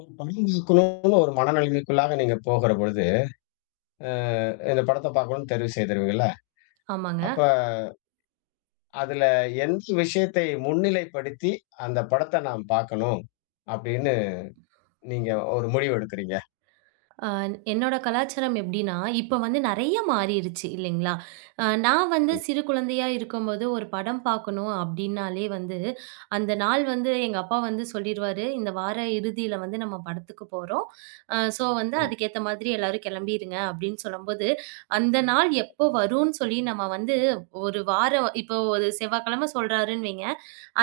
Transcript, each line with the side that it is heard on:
left: ஒரு படம் பார்க்கணும்னு ஒரு மனநிலைமைக்குள்ளாக நீங்க போகிற பொழுது, அ இந்த படத்த பார்க்கணும்னு தெரிவு செய்திருவீங்கல்ல?
right: ஆமாங்க.
left: அப்ப அதுல எந்த விஷயத்தை முன்னிலைப்படுத்தி, அந்த படத்த நாம் பார்க்கணும் அப்படின்னு நீங்க ஒரு முடிவு எடுக்கிறீங்க?
right: அ என்னோட கலாச்சாரம் எப்படின்னா, இப்ப வந்து நெறைய மாறிருச்சு இல்லைங்களா? நான் வந்து
left: ம்,
right: சிறு குழந்தையா இருக்கும்போது ஒரு படம் பார்க்கணும் அப்படின்னாலே வந்து, அந்த நாள் வந்து எங்க அப்பா வந்து சொல்லிருவாரு, "இந்த வார இறுதியில வந்து நம்ம படத்துக்கு போறோம். அ ஸோ வந்து
left: ம்.
right: அதுக்கேத்த மாதிரி எல்லாரும் கிளம்பிருங்க" அப்படின்னு சொல்லும்போது, அந்த நாள் எப்போ வரும்ன்னு சொல்லி நம்ம வந்து ஒரு வாரம் இப்போ ஒரு செவ்வாய்க்கிழமை சொல்றாருன்னு வைங்க,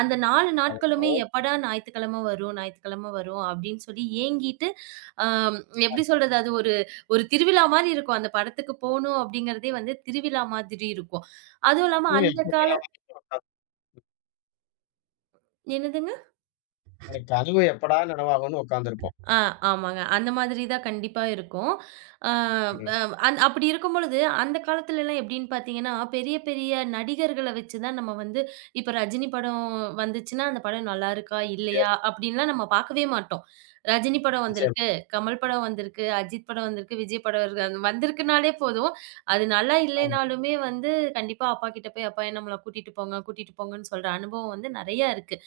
right: அந்த 4
left: அவர்
right: நாட்களுமே
left: கனவு-
right: எப்படா ஞாயித்துக்கிழமை வரும் ஞாயித்துக்கிழமை வரும் அப்படின்னு சொல்லி ஏங்கிட்டு, அ எப்படி
left: அந்த
right: சொல்றது? அது ஒரு ஒரு திருவிழா மாரி இருக்கும். அந்த படத்துக்கு போணும் அப்படிங்கிறதே வந்து திருவிழா மாதிரி இருக்கும். அதுவும் இல்லாம
left: கனவு
right: அந்த
left: எப்ப
right: கால.
left: நினைவாகும்னு உட்கார்ந்து-
right: என்னதுங்க?
left: அந்த கனவு எப்படா நனவாகும்னு உட்கார்ந்திருப்போம்.
right: ஆ, ஆமாங்க. அந்த மாதிரி தான் கண்டிப்பா இருக்கும். அ
left: ம்.
right: அ அந் அப்படி இருக்கும்பொழுது, அந்த காலத்துலலாம் எப்படின்னு பார்த்தீங்கன்னா, பெரிய பெரிய நடிகர்கள வச்சு தான் நம்ம வந்து இப்ப ரஜினி படம் வந்துச்சுன்னா, அந்த படம் நல்லாருக்கா?
left: எஸ்.
right: இல்லையா? அப்படின்லாம் நம்ம பார்க்கவே மாட்டோம். ரஜினி படம்
left: நிச்சயமா.
right: வந்திருக்கு, கமல் படம் வந்திருக்கு, அஜித் படம் வந்திருக்கு, விஜய் படம் இருக்கு அது வந்திருக்குனாலே போதும், அது நல்லா
left: ஆமா.
right: இல்லைனாலுமே வந்து கண்டிப்பா அப்பா கிட்ட போய், "அப்பா நம்மள கூட்டிட்டு போங்க, கூட்டிட்டு போங்கன்னு" சொல்ற அனுபவம் வந்து நெறையா இருக்கு.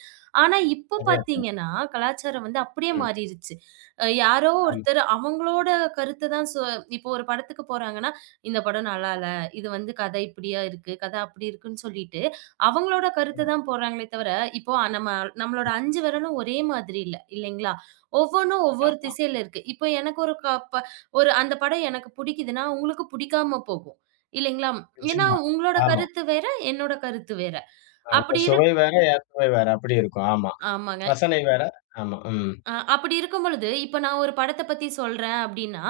right: ஆனா இப்போ
left: சரியா சொன்னீங்க.
right: பார்த்தீங்கன்னா, கலாச்சாரம் வந்து அப்படியே
left: ம்.
right: மாறிருச்சு. யாரோ
left: ஆமா.
right: ஒருத்தர் அவங்களோட கருத்து தான் இப்போ ஒரு படத்துக்கு போறாங்கன்னா, இந்த படம் நல்லா இல்ல. இது வந்து கதை இப்படியா இருக்கு, கதை அப்படி இருக்குன்னு சொல்லிட்டு, அவங்களோட கருத்து
left: ம்.
right: தான் போடுறாங்களே தவிர, இப்போ நம்ம நம்மளோட 5 விரலும் ஒரே மாதிரி இல்ல, இல்லைங்களா? ஒவ்வொன்னும் ஒவ்வொரு
left: ஆமா.
right: திசையில இருக்கு. இப்போ எனக்கு ஒரு க ப ஒரு அந்த படம் எனக்கு பிடிக்குதுன்னா, உங்களுக்கு பிடிக்காம போகும். இல்லைங்களா? ஏன்னா
left: நிச்சயமா.
right: உங்களோட
left: ஆமா.
right: கருத்து வேற, என்னோட கருத்து வேற.
left: உங்க
right: அப்படி இருக்
left: சுவை வேற, என் சுவை வேற. அப்படி இருக்கும். ஆமா.
right: ஆமாங்க.
left: ரசனை வேற. ஆமா. ம்.
right: அப்படி இருக்கும் பொழுது, இப்ப நான் ஒரு படத்த பத்தி சொல்றேன் அப்படின்னா,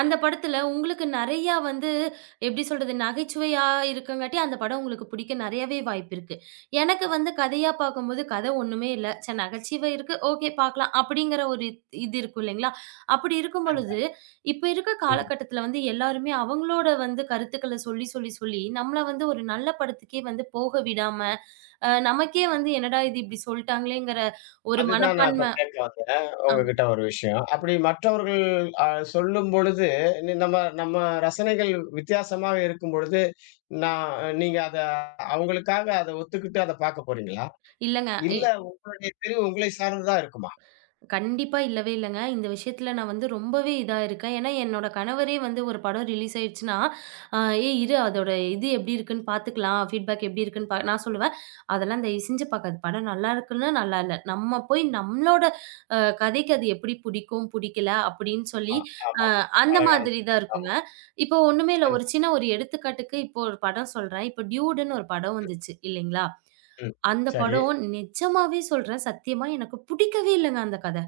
right: அந்த படத்துல உங்களுக்கு நெறையா வந்து எப்படி சொல்றது? நகைச்சுவையா இருக்கங்காட்டி, அந்த படம் உங்களுக்கு பிடிக்க நெறையாவே வாய்ப்பிருக்கு. எனக்கு வந்து கதையா பார்க்கும்போது, கதை ஒண்ணுமே இல்ல. சரி நகைச்சுவை இருக்கு, ஓகே பார்க்கலாம். அப்படிங்கிற ஒரு இது இருக்கும் இல்லைங்களா? அப்படி இருக்கும் பொழுது, இப்ப இருக்க
left: ம்.
right: காலகட்டத்துல வந்து எல்லாருமே அவங்களோட வந்து கருத்துக்கள சொல்லி, சொல்லி, சொல்லி நம்மள வந்து ஒரு நல்ல படத்துக்கே வந்து போக விடாம, நமக்கே வந்து என்னடா இது இப்படி சொல்ட்டாங்களேங்கிற ஒரு
left: அதுதான் நான் இப்ப
right: மனப்பான்ம
left: கேட்க வந்தேன் உங்ககிட்ட ஒரு விஷயம். அப்படி மற்றவர்கள் அ சொல்லும்பொழுது, நி நம்ம நம்ம ரசனைகள் வித்தியாசமாக இருக்கும்பொழுது, நான் நீங்க அத அவங்களுக்காக அத ஒத்துக்கிட்டு அத பார்க்க போறீங்களா?
right: இல்லங்க.
left: இல்ல உங்களுடைய தெரிவு உங்களை சார்ந்து தான் இருக்குமா?
right: கண்டிப்பா இல்லவே இல்லங்க. இந்த விஷயத்துல நான் வந்து ரொம்பவே இதா இருக்கேன். ஏன்னா, என்னோட கணவரே வந்து ஒரு படம் ரிலீஸ் ஆயிடுச்சுன்னா, அ "ஏய் இரு அதோட இது எப்படி இருக்குன்னு பார்த்துக்கலாம். ஃபீட்பேக் எப்படி இருக்குன்னு பா" நான் சொல்லுவேன், "அதெல்லாம் தயவு செஞ்சு பார்க்காத. படம் நல்லா இருக்குன்னா நல்லா இல்ல. நம்ம போய் நம்மளோட கதைக்கு அது எப்படி புடிக்கும், புடிக்கல" அப்படின்னு
left: ஆ,
right: சொல்லி அ
left: ஆமா.
right: அந்த
left: அழகான
right: மாதிரி தான்
left: ஆமா.
right: இருக்குங்க. இப்போ ஒண்ணுமே இல்ல. ஒரு
left: சரிதான்.
right: சின்ன ஒரு எடுத்துக்காட்டுக்கு இப்போ ஒரு படம் சொல்றேன். இப்போ டியூடுன்னு ஒரு படம் வந்துச்சு இல்லைங்களா?
left: ம்.
right: அந்த
left: சரி.
right: படம் நிஜமாவே சொல்றேன், சத்தியமா எனக்கு புடிக்கவே இல்லங்க அந்த கத.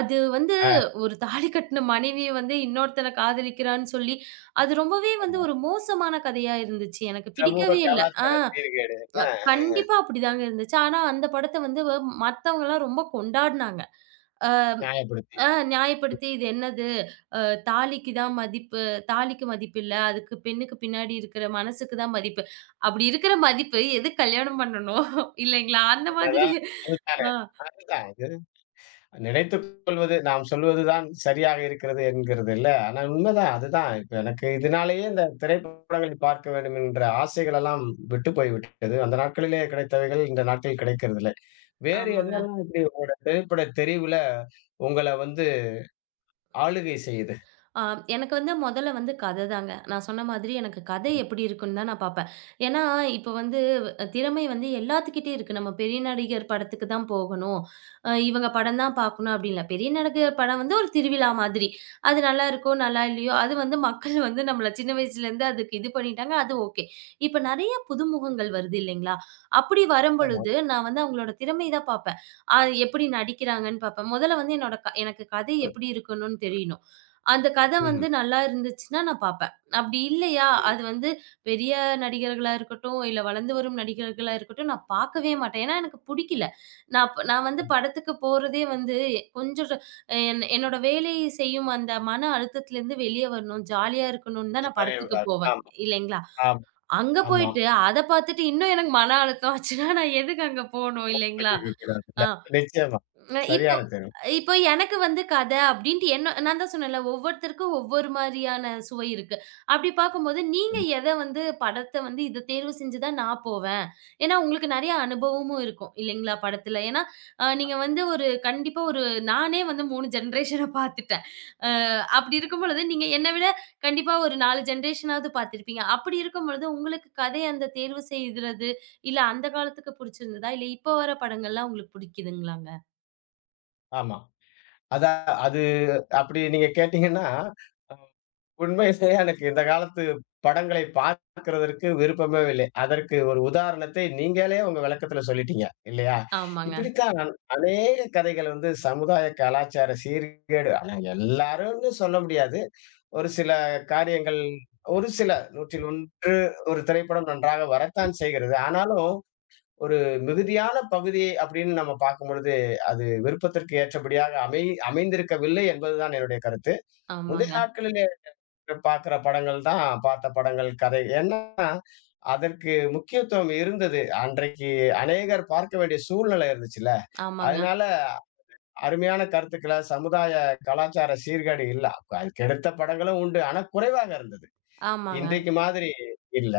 right: அது வந்து
left: ஆ.
right: ஒரு தாலி கட்டுன மனைவி வந்து இன்னொருத்தன காதலிக்கிறான்னு சொல்லி, அது ரொம்பவே வந்து ஒரு மோசமான கதையா இருந்துச்சு. எனக்கு
left: சமூக
right: பிடிக்கவே இல்ல. ஆ,
left: கலாச்சார சீர்கேடு அ
right: கண்டிப்பா அப்படிதாங்க இருந்துச்சு. ஆனா அந்த படத்த வந்து மத்தவங்கலாம் ரொம்ப கொண்டாடுனாங்க. ஆ.
left: நியாயப்படுத்தி.
right: ஆ, நியாயப்படுத்தி இது என்னது? அ தாலிக்கு தான் மதிப்பு. தாலிக்கு மதிப்பில்ல. அதுக்கு பெண்ணுக்கு பின்னாடி இருக்கிற மனசுக்கு தான் மதிப்பு. அப்படி இருக்கிற மதிப்பு எதுக்கு கல்யாணம் பண்ணணும்? இல்லைங்களா? அந்த மாதிரி.
left: என்னதான் அதுதானே
right: ஆ,
left: அதுதான். நினைத்துக் கொள்வது நாம் சொல்வதுதான் சரியாக இருக்கிறது என்கிறது இல்ல. ஆனா உண்மைதான். அதுதான் இப்ப எனக்கு இதனாலேயே இந்த திரைப்படங்களை பார்க்க வேண்டும் என்ற ஆசைகள் எல்லாம் விட்டு போய்விட்டது. அந்த நாட்களிலே கிடைத்தவைகள் இந்த நாட்களில் கிடைக்கிறதில்லை. வேறு
right: ஆமாங்க.
left: என்னெல்லாம் இப்படி உங்களோட திரைப்பட தெரிவுல உங்கள வந்து ஆளுகை செய்யுது?
right: ஆ, எனக்கு வந்து மொதல்ல வந்து கத தாங்க. நான் சொன்ன மாதிரி எனக்கு கதை எப்படி இருக்குன்னு தான் நான் பார்ப்பேன். ஏன்னா, இப்ப வந்து திறமை வந்து எல்லாத்துக்கிட்டயும் இருக்கு. நம்ம பெரிய நடிகர் படத்துக்கு தான் போகணும். இவங்க படம் தான் பார்க்கணும் அப்டின்னு இல்ல. பெரிய நடிகர் படம் வந்து ஒரு திருவிழா மாதிரி. அது நல்லா இருக்கோ, நல்லா இல்லையோ, அது வந்து மக்கள் வந்து நம்மள சின்ன வயசுலேருந்து அதுக்கு இது பண்ணிட்டாங்க. அது ஓகே. இப்ப நெறைய புதுமுகங்கள் வருது இல்லைங்களா? அப்படி
left: ஆமா.
right: வரும்பொழுது நான் வந்து அவங்களோட திறமை தான் பார்ப்பேன். அ எப்படி நடிக்கிறாங்கன்னு பார்ப்பேன். மொதல்ல வந்து என்னோட க எனக்கு கதை எப்படி இருக்கணும்னு தெரியணும். அந்த கதை
left: ம்.
right: வந்து நல்லா இருந்துச்சுன்னா நான் பார்ப்பேன். அப்படி இல்லையா, அது வந்து பெரிய நடிகர்களா இருக்கட்டும், இல்ல வளர்ந்து வரும் நடிகர்களா இருக்கட்டும், நான் பார்க்கவே மாட்டேன். ஏன்னா எனக்கு புடிக்கல. நான் ப் நான் வந்து படத்துக்கு போறதே வந்து கொஞ்சம் என்னோட வேலை செய்யும் அந்த மன அழுத்தத்திலேருந்து வெளிய வரணும், ஜாலியா இருக்கணும்னு தான் நான் படத்துக்கு
left: வரைவுகள்.
right: போவேன்.
left: ஆமா,
right: இல்லைங்களா?
left: ஆமா,
right: அங்க
left: ஆமாம்.
right: போயிட்டு அத பார்த்துட்டு இன்னும் எனக்கு மன அழுத்தம் ஆச்சுன்னா, நான் எதுக்கு அங்க போணும் இல்லைங்களா?
left: கூடாதுல்ல.
right: ஆ.
left: நிச்சயமா.
right: அ இப்போ
left: சரியான தேர்வு.
right: இப்போ எனக்கு வந்து கத அப்படின்ட்டு என்ன நான் தான் சொன்னேன்ல, ஒவ்வொருத்தருக்கும் ஒவ்வொரு மாரியான சுவை இருக்கு. அப்படி பார்க்கும்போது நீங்க எத வந்து படத்த வந்து இத தேர்வு செஞ்சு தான் நான் போவேன். ஏன்னா, உங்களுக்கு நெறைய அனுபவமும் இருக்கும் இல்லைங்களா படத்துல. ஏன்னா, நீங்க வந்து ஒரு கண்டிப்பா ஒரு நானே வந்து 3 ஜெனரேஷன பார்த்துட்டேன். அ அப்படி இருக்கும் பொழுது நீங்க என்ன விட கண்டிப்பா ஒரு 4 ஜெனரேஷனாவது பார்த்திருப்பீங்க. அப்படி இருக்கும் பொழுது உங்களுக்கு கதை அந்த தேர்வு செய்றது, இல்ல அந்த காலத்துக்கு புடிச்சிருந்ததா? இல்ல இப்போ வர படங்கள்லாம் உங்களுக்கு புடிக்குதுங்களாங்க?
left: ஆமா. அதான் அது அப்படி நீங்க கேட்டீங்கன்னா உண்மையிலேயே எனக்கு இந்த காலத்து படங்களை பார்க்கிறதற்கு விருப்பமே இல்லை. அதற்கு ஒரு உதாரணத்தை நீங்களே உங்க விளக்கத்துல சொல்லிட்டீங்க, இல்லையா?
right: ஆமாங்க,
left: இப்படித்தான் நான் அநேக கதைகள் வந்து சமுதாய கலாச்சார சீர்கேடு ஆனா எல்லாரும்னு சொல்ல முடியாது. ஒரு சில காரியங்கள் ஒரு சில 101 ஒரு திரைப்படம் நன்றாக வரத்தான் செய்கிறது. ஆனாலும் ஒரு மிகுதியான பகுதி அப்படின்னு நம்ம பார்க்கும்பொழுது, அது விருப்பத்திற்கு ஏற்றபடியாக அமை அமைந்திருக்கவில்லை என்பதுதான் என்னுடைய கருத்து. முந்தைய
right: ஆமாங்க,
left: நாட்களில் பார்க்கிற படங்கள் தான் பார்த்த படங்கள், கதை. ஏன்னா, அதற்கு முக்கியத்துவம் இருந்தது. அன்றைக்கு அநேகர் பார்க்க வேண்டிய சூழ்நிலை இருந்துச்சுல்ல.
right: ஆமாங்க,
left: அதனால அருமையான கருத்துக்கள சமுதாய கலாச்சார சீர்கேடு இல்ல. அதுக்கு எடுத்த படங்களும் உண்டு. ஆனா குறைவாக இருந்தது.
right: ஆமாங்க.
left: இன்றைக்கு மாதிரி இல்ல.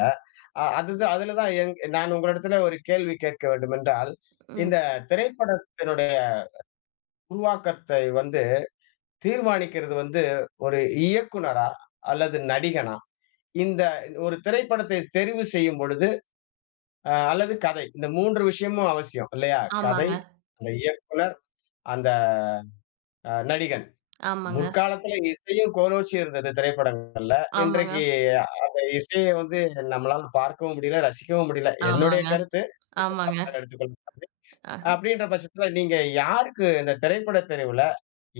left: அதுதான் அதுல தான் என் நான் உங்களிடத்தில ஒரு கேள்வி கேட்க வேண்டுமென்றால்,
right: ம்.
left: இந்த திரைப்படத்தினுடைய உருவாக்கத்தை வந்து தீர்மானிக்கிறது வந்து ஒரு இயக்குனரா? அல்லது நடிகனா? இந்த ஒரு திரைப்படத்தை தெரிவு செய்யும் பொழுது, அல்லது கதை. இந்த 3 விஷயமும் அவசியம் இல்லையா? கதை,
right: ஆமாங்க,
left: அந்த இயக்குனர், அந்த நடிகன்.
right: ஆமாங்க,
left: முற்காலத்துல இசையும் கோலோச்சி இருந்தது திரைப்படங்கள்ல.
right: ஆமாங்க,
left: இன்றைக்கு அந்த இசைய வந்து நம்மளால பார்க்கவும் முடியல, ரசிக்கவும் முடியல. என்னுடைய
right: ஆமாங்க,
left: கருத்து.
right: ஆமாங்க.
left: தப்பாக எடுத்துக்கொள்ளக்கூடாது.
right: ஆ.
left: அப்படின்ற பட்சத்துல நீங்க யாருக்கு இந்த திரைப்பட தெரிவுல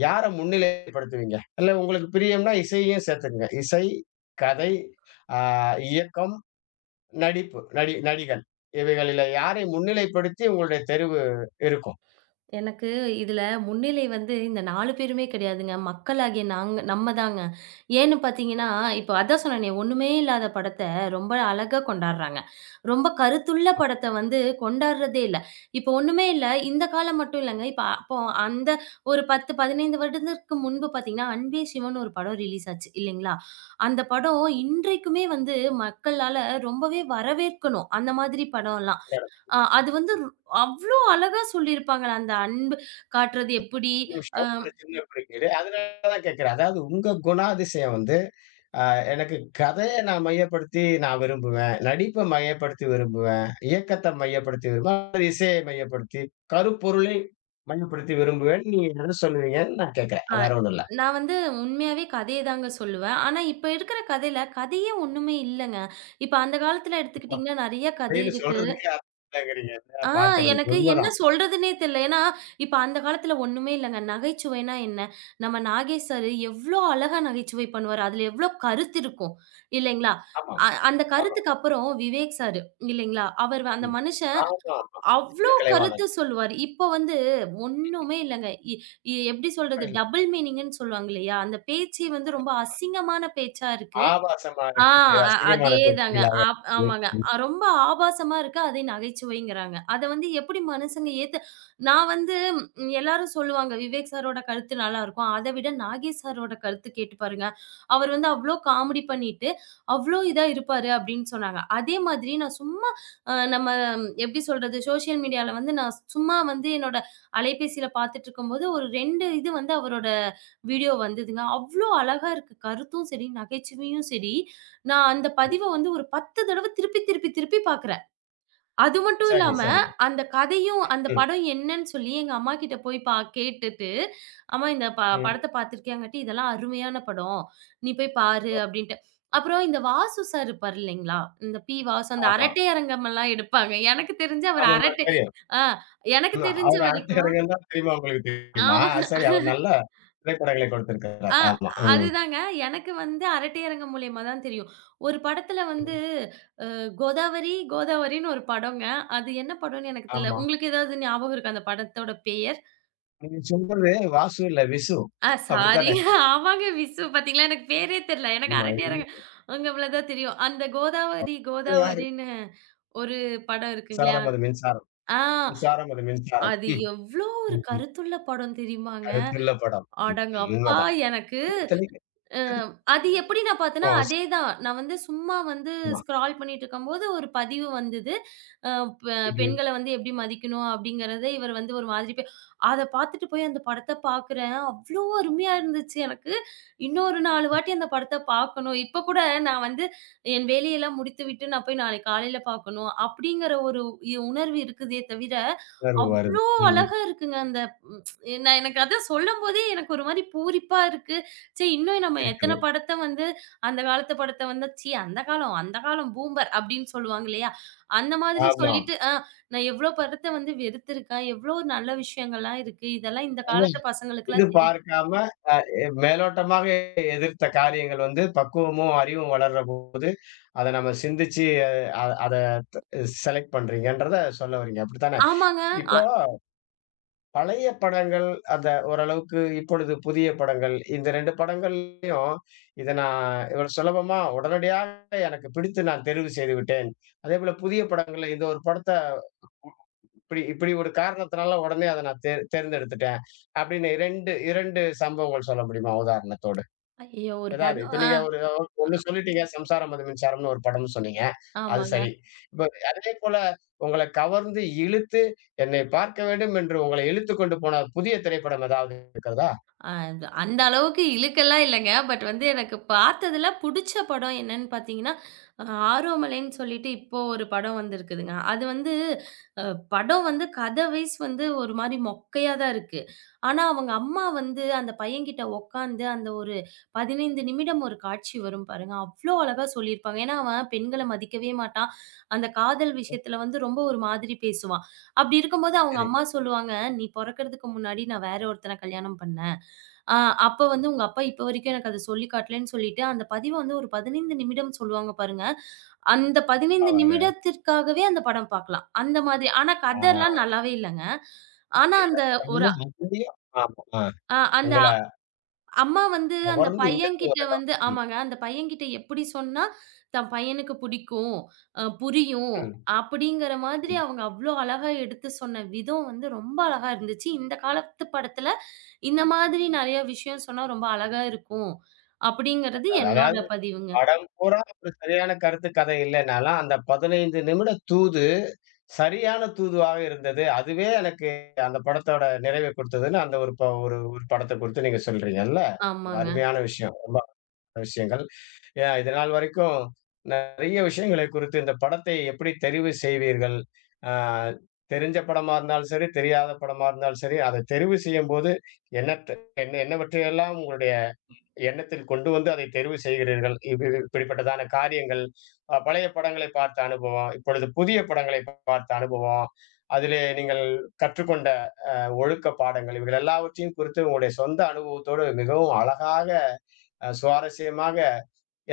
left: யார முன்னிலைப்படுத்துவீங்க? இல்ல உங்களுக்கு பிரியம்னா இசையையும் சேர்த்துக்கங்க. இசை, கதை, அ இயக்கம் நடிப்பு, நடி நடிகள். இவைகளில யாரை முன்னிலைப்படுத்தி உங்களுடைய தெருவு இருக்கும்?
right: எனக்கு இதுல முன்னிலை வந்து இந்த 4 பேருமே கிடையாதுங்க. மக்களாகிய நாங்க நம்ம தாங்க. ஏன்னு பார்த்தீங்கன்னா, இப்போ அதான் சொன்னேனே ஒண்ணுமே இல்லாத படத்த ரொம்ப அழகா கொண்டாடுறாங்க. ரொம்ப கருத்துள்ள படத்த வந்து கொண்டாடுறதே இல்ல. இப்போ ஒண்ணுமே இல்ல. இந்த காலம் மட்டும் இல்லங்க. இப்ப அப்போ அந்த ஒரு 10, 15 வருடத்திற்கு முன்பு பார்த்தீங்கன்னா, அன்பே சிவன்னு ஒரு படம் ரிலீஸ் ஆச்சு இல்லைங்களா? அந்த படம் இன்றைக்குமே வந்து மக்களால ரொம்பவே வரவேற்கணும். அந்த மாதிரி படம்லாம்.
left: அந்த இடத்துல.
right: ஆ அது வந்து அவ்ளோ அழகா சொல்லியிருப்பாங்க. அந்த அன்பு காட்டுறது எப்படி?
left: ஒரு
right: அ
left: நிமிஷம், ஒரு சின்ன குறுக்கீடு. அதனால தான் கேட்கிறேன். அதாவது உங்க குணாதிசயம் வந்து, அ எனக்கு கதைய நான் மையப்படுத்தி நான் விரும்புவேன். நடிப்ப மையப்படுத்தி விரும்புவேன். இயக்கத்த மையப்படுத்தி விரும்புவேன். அல்லது இசையை மையப்படுத்தி, கருப்பொருளை மையப்படுத்தி விரும்புவேன். நீங்க என்ன சொல்லுவீங்கன்னு நான் கேட்கிறேன்.
right: அ
left: வேற ஒண்ணும் இல்ல.
right: நான் வந்து உண்மையாவே கதைய தாங்க சொல்லுவேன். ஆனா, இப்ப இருக்கிற கதையில கதையே ஒண்ணுமே இல்லங்க. இப்ப அந்த காலத்துல
left: இப்போ
right: எடுத்துக்கிட்டீங்கன்னா நெறைய கதை
left: அப்படின்னு
right: இருக்கு.
left: சொல்றதுக்கே அர்த்தம்ங்கிறீங்க இல்லையா?
right: ஆ,
left: பார்க்கறதுக்கு.
right: எனக்கு என்ன
left: உண்மதான்.
right: சொல்றதுன்னே தெரியல. ஏன்னா, இப்ப அந்த காலத்துல ஒண்ணுமே இல்லங்க. நகைச்சுவைன்னா என்ன? நம்ம நாகேஷ் சார் எவ்ளோ அழகா நகைச்சுவை பண்ணுவாரு. அதுல எவ்ளோ கருத்து இருக்கும். இல்லைங்களா?
left: ஆமாம்,
right: அந்த
left: ஆமா.
right: கருத்துக்கு அப்புறம் விவேக் சார் இல்லைங்களா? அந்த
left: ம்.
right: மனுஷன்
left: ஆமா, ஆமா.
right: அவ்ளோ
left: சின்ன
right: கருத்து
left: கலைவாணன்.
right: சொல்லுவாரு. இப்ப வந்து ஒண்ணுமே இல்லங்க. இ இ எப்படி சொல்றது? டபுள் மீனிங்ன்னு சொல்லுவாங்க இல்லையா? அந்த பேச்சே வந்து ரொம்ப அசிங்கமான பேச்சா இருக்கு.
left: ஆபாசமா
right: ஆ
left: இருக்குது.
right: அ
left: அசிங்கமான
right: அதேதாங்க.
left: போக்கிலாக இருக்குது.
right: ஆமாங்க.
left: ம்,
right: ரொம்ப ஆபாசமா இருக்கு. அதே நகைச்சுவைங்கிறாங்க. அத வந்து எப்படி மனுசங்க ஏத்து நான் வந்து எல்லாரும் சொல்லுவாங்க, "விவேக் சாரோட கருத்து நல்லாருக்கும்." அத விட நாகேஷ் சாரோட கருத்து கேட்டு பாருங்க. அவர் வந்து அவ்ளோ காமெடி பண்ணிட்டு, அவ்ளோ இதா இருப்பாரு அப்படின்னு சொன்னாங்க. அதே மாதிரி நான் சும்மா நம்ம எப்படி சொல்றது? சோசியல் மீடியால வந்து நான் சும்மா வந்து என்னோட அலைபேசியில பார்த்துட்டுருக்கும்போது, ஒரு 2 இது வந்து அவரோட வீடியோ வந்ததுங்க. அவ்ளோ அழகா இருக்கு. கருத்தும் சரி, நகைச்சுவையும் சரி. நான் அந்த பதிவ
left: ம்.
right: வந்து ஒரு 10 தடவ திருப்பி, திருப்பி, திருப்பி பார்க்குறேன். அது மட்டும்
left: சரி,
right: இல்லாம,
left: சரி.
right: அந்த கதையும், அந்த
left: ம்,
right: படம் என்னன்னு சொல்லி எங்க அம்மாகிட்ட போய் கேட்டுட்டு, "அம்மா இந்த
left: ம்.
right: படத்த பார்த்துருக்கியாங்காட்டி, இதெல்லாம் அருமையான படம். நீ போய் பாரு" அப்படின்ட்டு. அப்புறம் இந்த வாசு சார் இருப்பார் இல்லைங்களா? இந்த பி. வாசு அந்த
left: ஆமா.
right: அரட்டை அரங்கமெல்லாம் எடுப்பாங்க. எனக்கு தெரிஞ்சு அவர்
left: ஆமாமா
right: அரட்டை.
left: தெரியும்.
right: ஆ, எனக்கு
left: ம்
right: தெரிஞ்ச
left: அவரு அடுத்த
right: வரைக்கும்
left: கதைகள் தான் தெரியுமா உங்களுக்கு தெரியுமா?
right: ஆமா.
left: சரி அவர் நல்ல திரைப்படங்களை கொடுத்திருக்கிறார்.
right: ஆ,
left: ஆமா. ம்,
right: அதுதாங்க. எனக்கு வந்து அரட்டை அரங்கம் மூலியமா தான் தெரியும். ஒரு படத்துல வந்து
left: ம்.
right: கோதாவரி, கோதாவரின்னு ஒரு படங்க. அது என்ன படம்ன்னு எனக்கு தெரியல.
left: ஆமா.
right: உங்களுக்கு ஏதாவது ஞாபகம் இருக்கா அந்த படத்தோட பெயர்?
left: நீங்க சொல்றது வாசு இல்ல விசு.
right: ஆ, சாரி.
left: அப்படித்தானே?
right: ஆமாங்க விசு. பாத்தீங்களா எனக்கு பேரே தெரியல. எனக்கு அரட்டையரங்க
left: ம்.
right: அங்க தான் தெரியும். அந்த கோதாவரி,
left: இது யாரு?
right: கோதாவரின்னு ஒரு படம் இருக்குங்களா?
left: சாரம் அது மின்சாரம்.
right: ஆ
left: மின்சாரம் அது மின்சாரம்.
right: அது
left: ம்,
right: எவ்ளோ ஒரு
left: ம், ம்.
right: கருத்துள்ள படம் தெரியுமாங்க?
left: கருத்துள்ள படம். ம், ம்.
right: அடங்கப்பா!
left: உண்மதான்.
right: எனக்கு
left: இத்தனைக்கும்
right: அ
left: இத்தனைக்கும்
right: அது
left: நிறைய
right: எப்படி நான் பார்த்தேன்னா, அதே தான். நான் வந்து சும்மா வந்து
left: ஆமா.
right: ஸ்க்ரால் பண்ணிட்டுருக்கும்போது ஒரு பதிவு வந்தது. அ பெ
left: ம்ஹ்ம்.
right: பெண்கள வந்து எப்படி மதிக்கணும் அப்படிங்கிறத இவர் வந்து ஒரு மாதிரி அத பார்த்துட்டு போய் அந்த படத்த பார்க்குறேன். அவ்ளோ அருமையா இருந்துச்சு எனக்கு. இன்னொரு 4 வாட்டி அந்த படத்த பார்க்கணும். இப்ப கூட நான் வந்து என் வேலையெல்லாம் முடித்துவிட்டு நான் போய் நாளைக்கு காலையில பார்க்கணும் அப்படிங்கிற ஒரு உணர்வு இருக்குதே தவிர,
left: உணர்வு
right: அவ்
left: வருது. ம்.
right: அழகா இருக்குங்க அந்த. ம் நான் எனக்கு அதான் சொல்லும்போதே எனக்கு ஒரு மாரி பூரிப்பா இருக்கு. சரி இன்னும் நம்ம
left: இருக்குது.
right: எத்தன படத்த வந்து அந்த காலத்து படத்த வந்து ச்சீ அந்த காலம் அந்த காலம் பூமர் அப்படின்னு சொல்லுவாங்க இல்லையா? அந்த மாதிரி
left: ஆமாம்.
right: சொல்லிட்டு நான் எவ்ளோ படத்த வந்து வெறுத்துருக்கேன். எவ்ளோ நல்ல விஷயங்கள்லாம் இருக்கு. இதெல்லாம் இந்த காலத்து
left: இது
right: பசங்களுக்குலாம் தெரி
left: பார்க்காம அ எ மேலோட்டமாக எதிர்த்த காரியங்கள் வந்து பக்குவமும், அறிவும் வளர்றபோது, அத நம்ம சிந்திச்சு அத த செலக்ட் பண்றீங்கன்றத சொல்ல வர்றீங்க. அப்படித்தானே?
right: ஆமாங்க. அ
left: இப்போ பழைய படங்கள், அந்த ஓரளவுக்கு இப்பொழுது புதிய படங்கள், இந்த 2 படங்கள்லயும் இத நான் இவ்வளவு சுலபமா உடனடியாக எனக்கு பிடித்து நான் தெரிவு செய்து விட்டேன். அதேபோல புதிய படங்கள்ல இந்த ஒரு படத்த இப்படி இப்படி ஒரு காரணத்தினால உடனே அத நான் தேர் தேர்ந்தெடுத்துட்டேன். அப்படின்னு 2 சம்பவங்கள் சொல்ல முடியுமா உதாரணத்தோடு?
right: ஐயோ! ஒரு
left: ஏதாவது
right: படம்.
left: இப்ப நீங்க ஒரு ஒண்ணு சொல்லிட்டீங்க, "சம்சாரம் அது மின்சாரம்னு" ஒரு படம்னு சொன்னீங்க. அது
right: ஆமாங்க.
left: சரி. இப்ப அதேபோல உங்கள கவர்ந்து இழுத்து, "என்னை பார்க்க வேண்டும்" என்று உங்களை இழுத்துக் கொண்டு போன புதிய திரைப்படம் ஏதாவது இருக்கிறதா?
right: அ அந்த அளவுக்கு இழுக்கெல்லாம் இல்லங்க. பட் வந்து எனக்கு பார்த்ததுல புடிச்ச படம் என்னன்னு பார்த்தீங்கன்னா, அ ஆரோமலைன்னு சொல்லிட்டு இப்போ ஒரு படம் வந்திருக்குதுங்க. அது வந்து அ படம் வந்து கதை வைஸ் வந்து ஒரு மாரி மொக்கையா தான் இருக்கு. ஆனா அவங்க அம்மா வந்து அந்த பையன்கிட்ட உட்காந்து அந்த ஒரு 15 நிமிடம் ஒரு காட்சி வரும் பாருங்க. அவ்ளோ அழகா சொல்லியிருப்பாங்க. ஏன்னா அவன் பெண்கள மதிக்கவே மாட்டான். அந்த காதல் விஷயத்துல வந்து ரொம்ப ஒரு மாதிரி பேசுவான். அப்படி இருக்கும்போது அவங்க
left: சரி.
right: அம்மா சொல்லுவாங்க, "நீ பொறக்கறதுக்கு முன்னாடி நான் வேற ஒருத்தன கல்யாணம் பண்ணேன். ஆ, அப்ப வந்து உங்க அப்பா இப்ப வரைக்கும் எனக்கு அத சொல்லி காட்டலன்னு சொல்லிட்டு, அந்த பதிவ வந்து ஒரு 15 நிமிடம் சொல்லுவாங்க பாருங்க. அந்த 15
left: அவள
right: நிமிடத்திற்காகவே அந்த படம் பார்க்கலாம். அந்த மாதிரி. ஆனா
left: ஆ
right: கதைலாம் நல்லாவே இல்லங்க. ஆனா
left: இல்ல.
right: அந்த ஒரு
left: அதுலயும் அதுலயும் ஆமா. ஆ
right: அ அந்த
left: உங்கள
right: அம்மா வந்து அந்த
left: கவர்ந்து இழுத்த ஒரு
right: பையன்கிட்ட
left: இடம்.
right: வந்து
left: ம்,
right: ஆமாங்க. அந்த பையன்கிட்ட எப்படி சொன்னா, தன் பையனுக்கு பிடிக்கும், புரியும்
left: ம்,
right: அப்படிங்கிற மாதிரி
left: ம்.
right: அவங்க அவ்ளோ அழகா எடுத்து சொன்ன விதம் வந்து ரொம்ப அழகா இருந்துச்சு. இந்த காலத்து படத்துல இந்த மாதிரி நெறைய விஷயம் சொன்னா ரொம்ப அழகா இருக்கும். அப்படிங்கிறது என்னோட
left: அதாவது
right: பதிவுங்க.
left: படம் பூரா ஒரு சரியான கருத்து கதை இல்லைன்னாலும், அந்த 15 நிமிட தூது சரியான தூதுவாக இருந்தது. அதுவே எனக்கு அந்த படத்தோட நிறைவை கொடுத்ததுன்னு அந்த ஒரு ப ஒரு ஒரு படத்த குறித்து நீங்க சொல்றீங்கல்ல. ஒரு
right: ஆமாங்க.
left: அருமையான விஷயம். ரொம்ப அருமையான விஷயங்கள். அ இதுநாள் வரைக்கும் நிறைய விஷயங்களை குறித்து இந்த படத்தை எப்படி தெரிவு செய்வீர்கள்? அ தெரிஞ்ச படமா இருந்தாலும் சரி, தெரியாத படமா இருந்தாலும் சரி, அதை தெரிவு செய்யும்போது என்னத்த என்ன என்ன என்னவற்றையெல்லாம் உங்களுடைய எண்ணத்தில் கொண்டு வந்து அதை தெரிவு செய்கிறீர்கள். இது இப்படிப்பட்டதான காரியங்கள், பழைய படங்களை பார்த்த அனுபவம், இப்பொழுது புதிய படங்களை பார்த்த அனுபவம், அதிலே நீங்கள் கற்றுக்கொண்ட ஒழுக்க பாடங்கள் இவைகள் எல்லாவற்றையும் குறித்து உங்களுடைய சொந்த அனுபவத்தோடு மிகவும் அழகாக, சுவாரஸ்யமாக,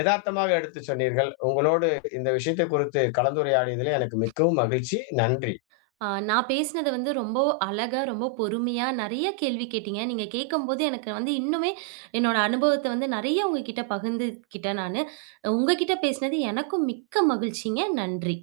left: எதார்த்தமாக எடுத்துச் சொன்னீர்கள். உங்களோடு இந்த விஷயத்தை குறித்து கலந்துரையாடியதிலே எனக்கு மிக்கவும் மகிழ்ச்சி. நன்றி.
right: ஆ, நான் பேசினது வந்து ரொம்ப அழகா, ரொம்ப பொறுமையா நெறைய கேள்வி கேட்டீங்க. நீங்க கேட்கும்போது எனக்கு வந்து இன்னுமே என்னோட அனுபவத்த வந்து நெறைய உங்ககிட்ட பகிர்ந்துக்கிட்டேன் நானு. உங்ககிட்ட பேசினது எனக்கும் மிக்க மகிழ்ச்சிங்க. நன்றி.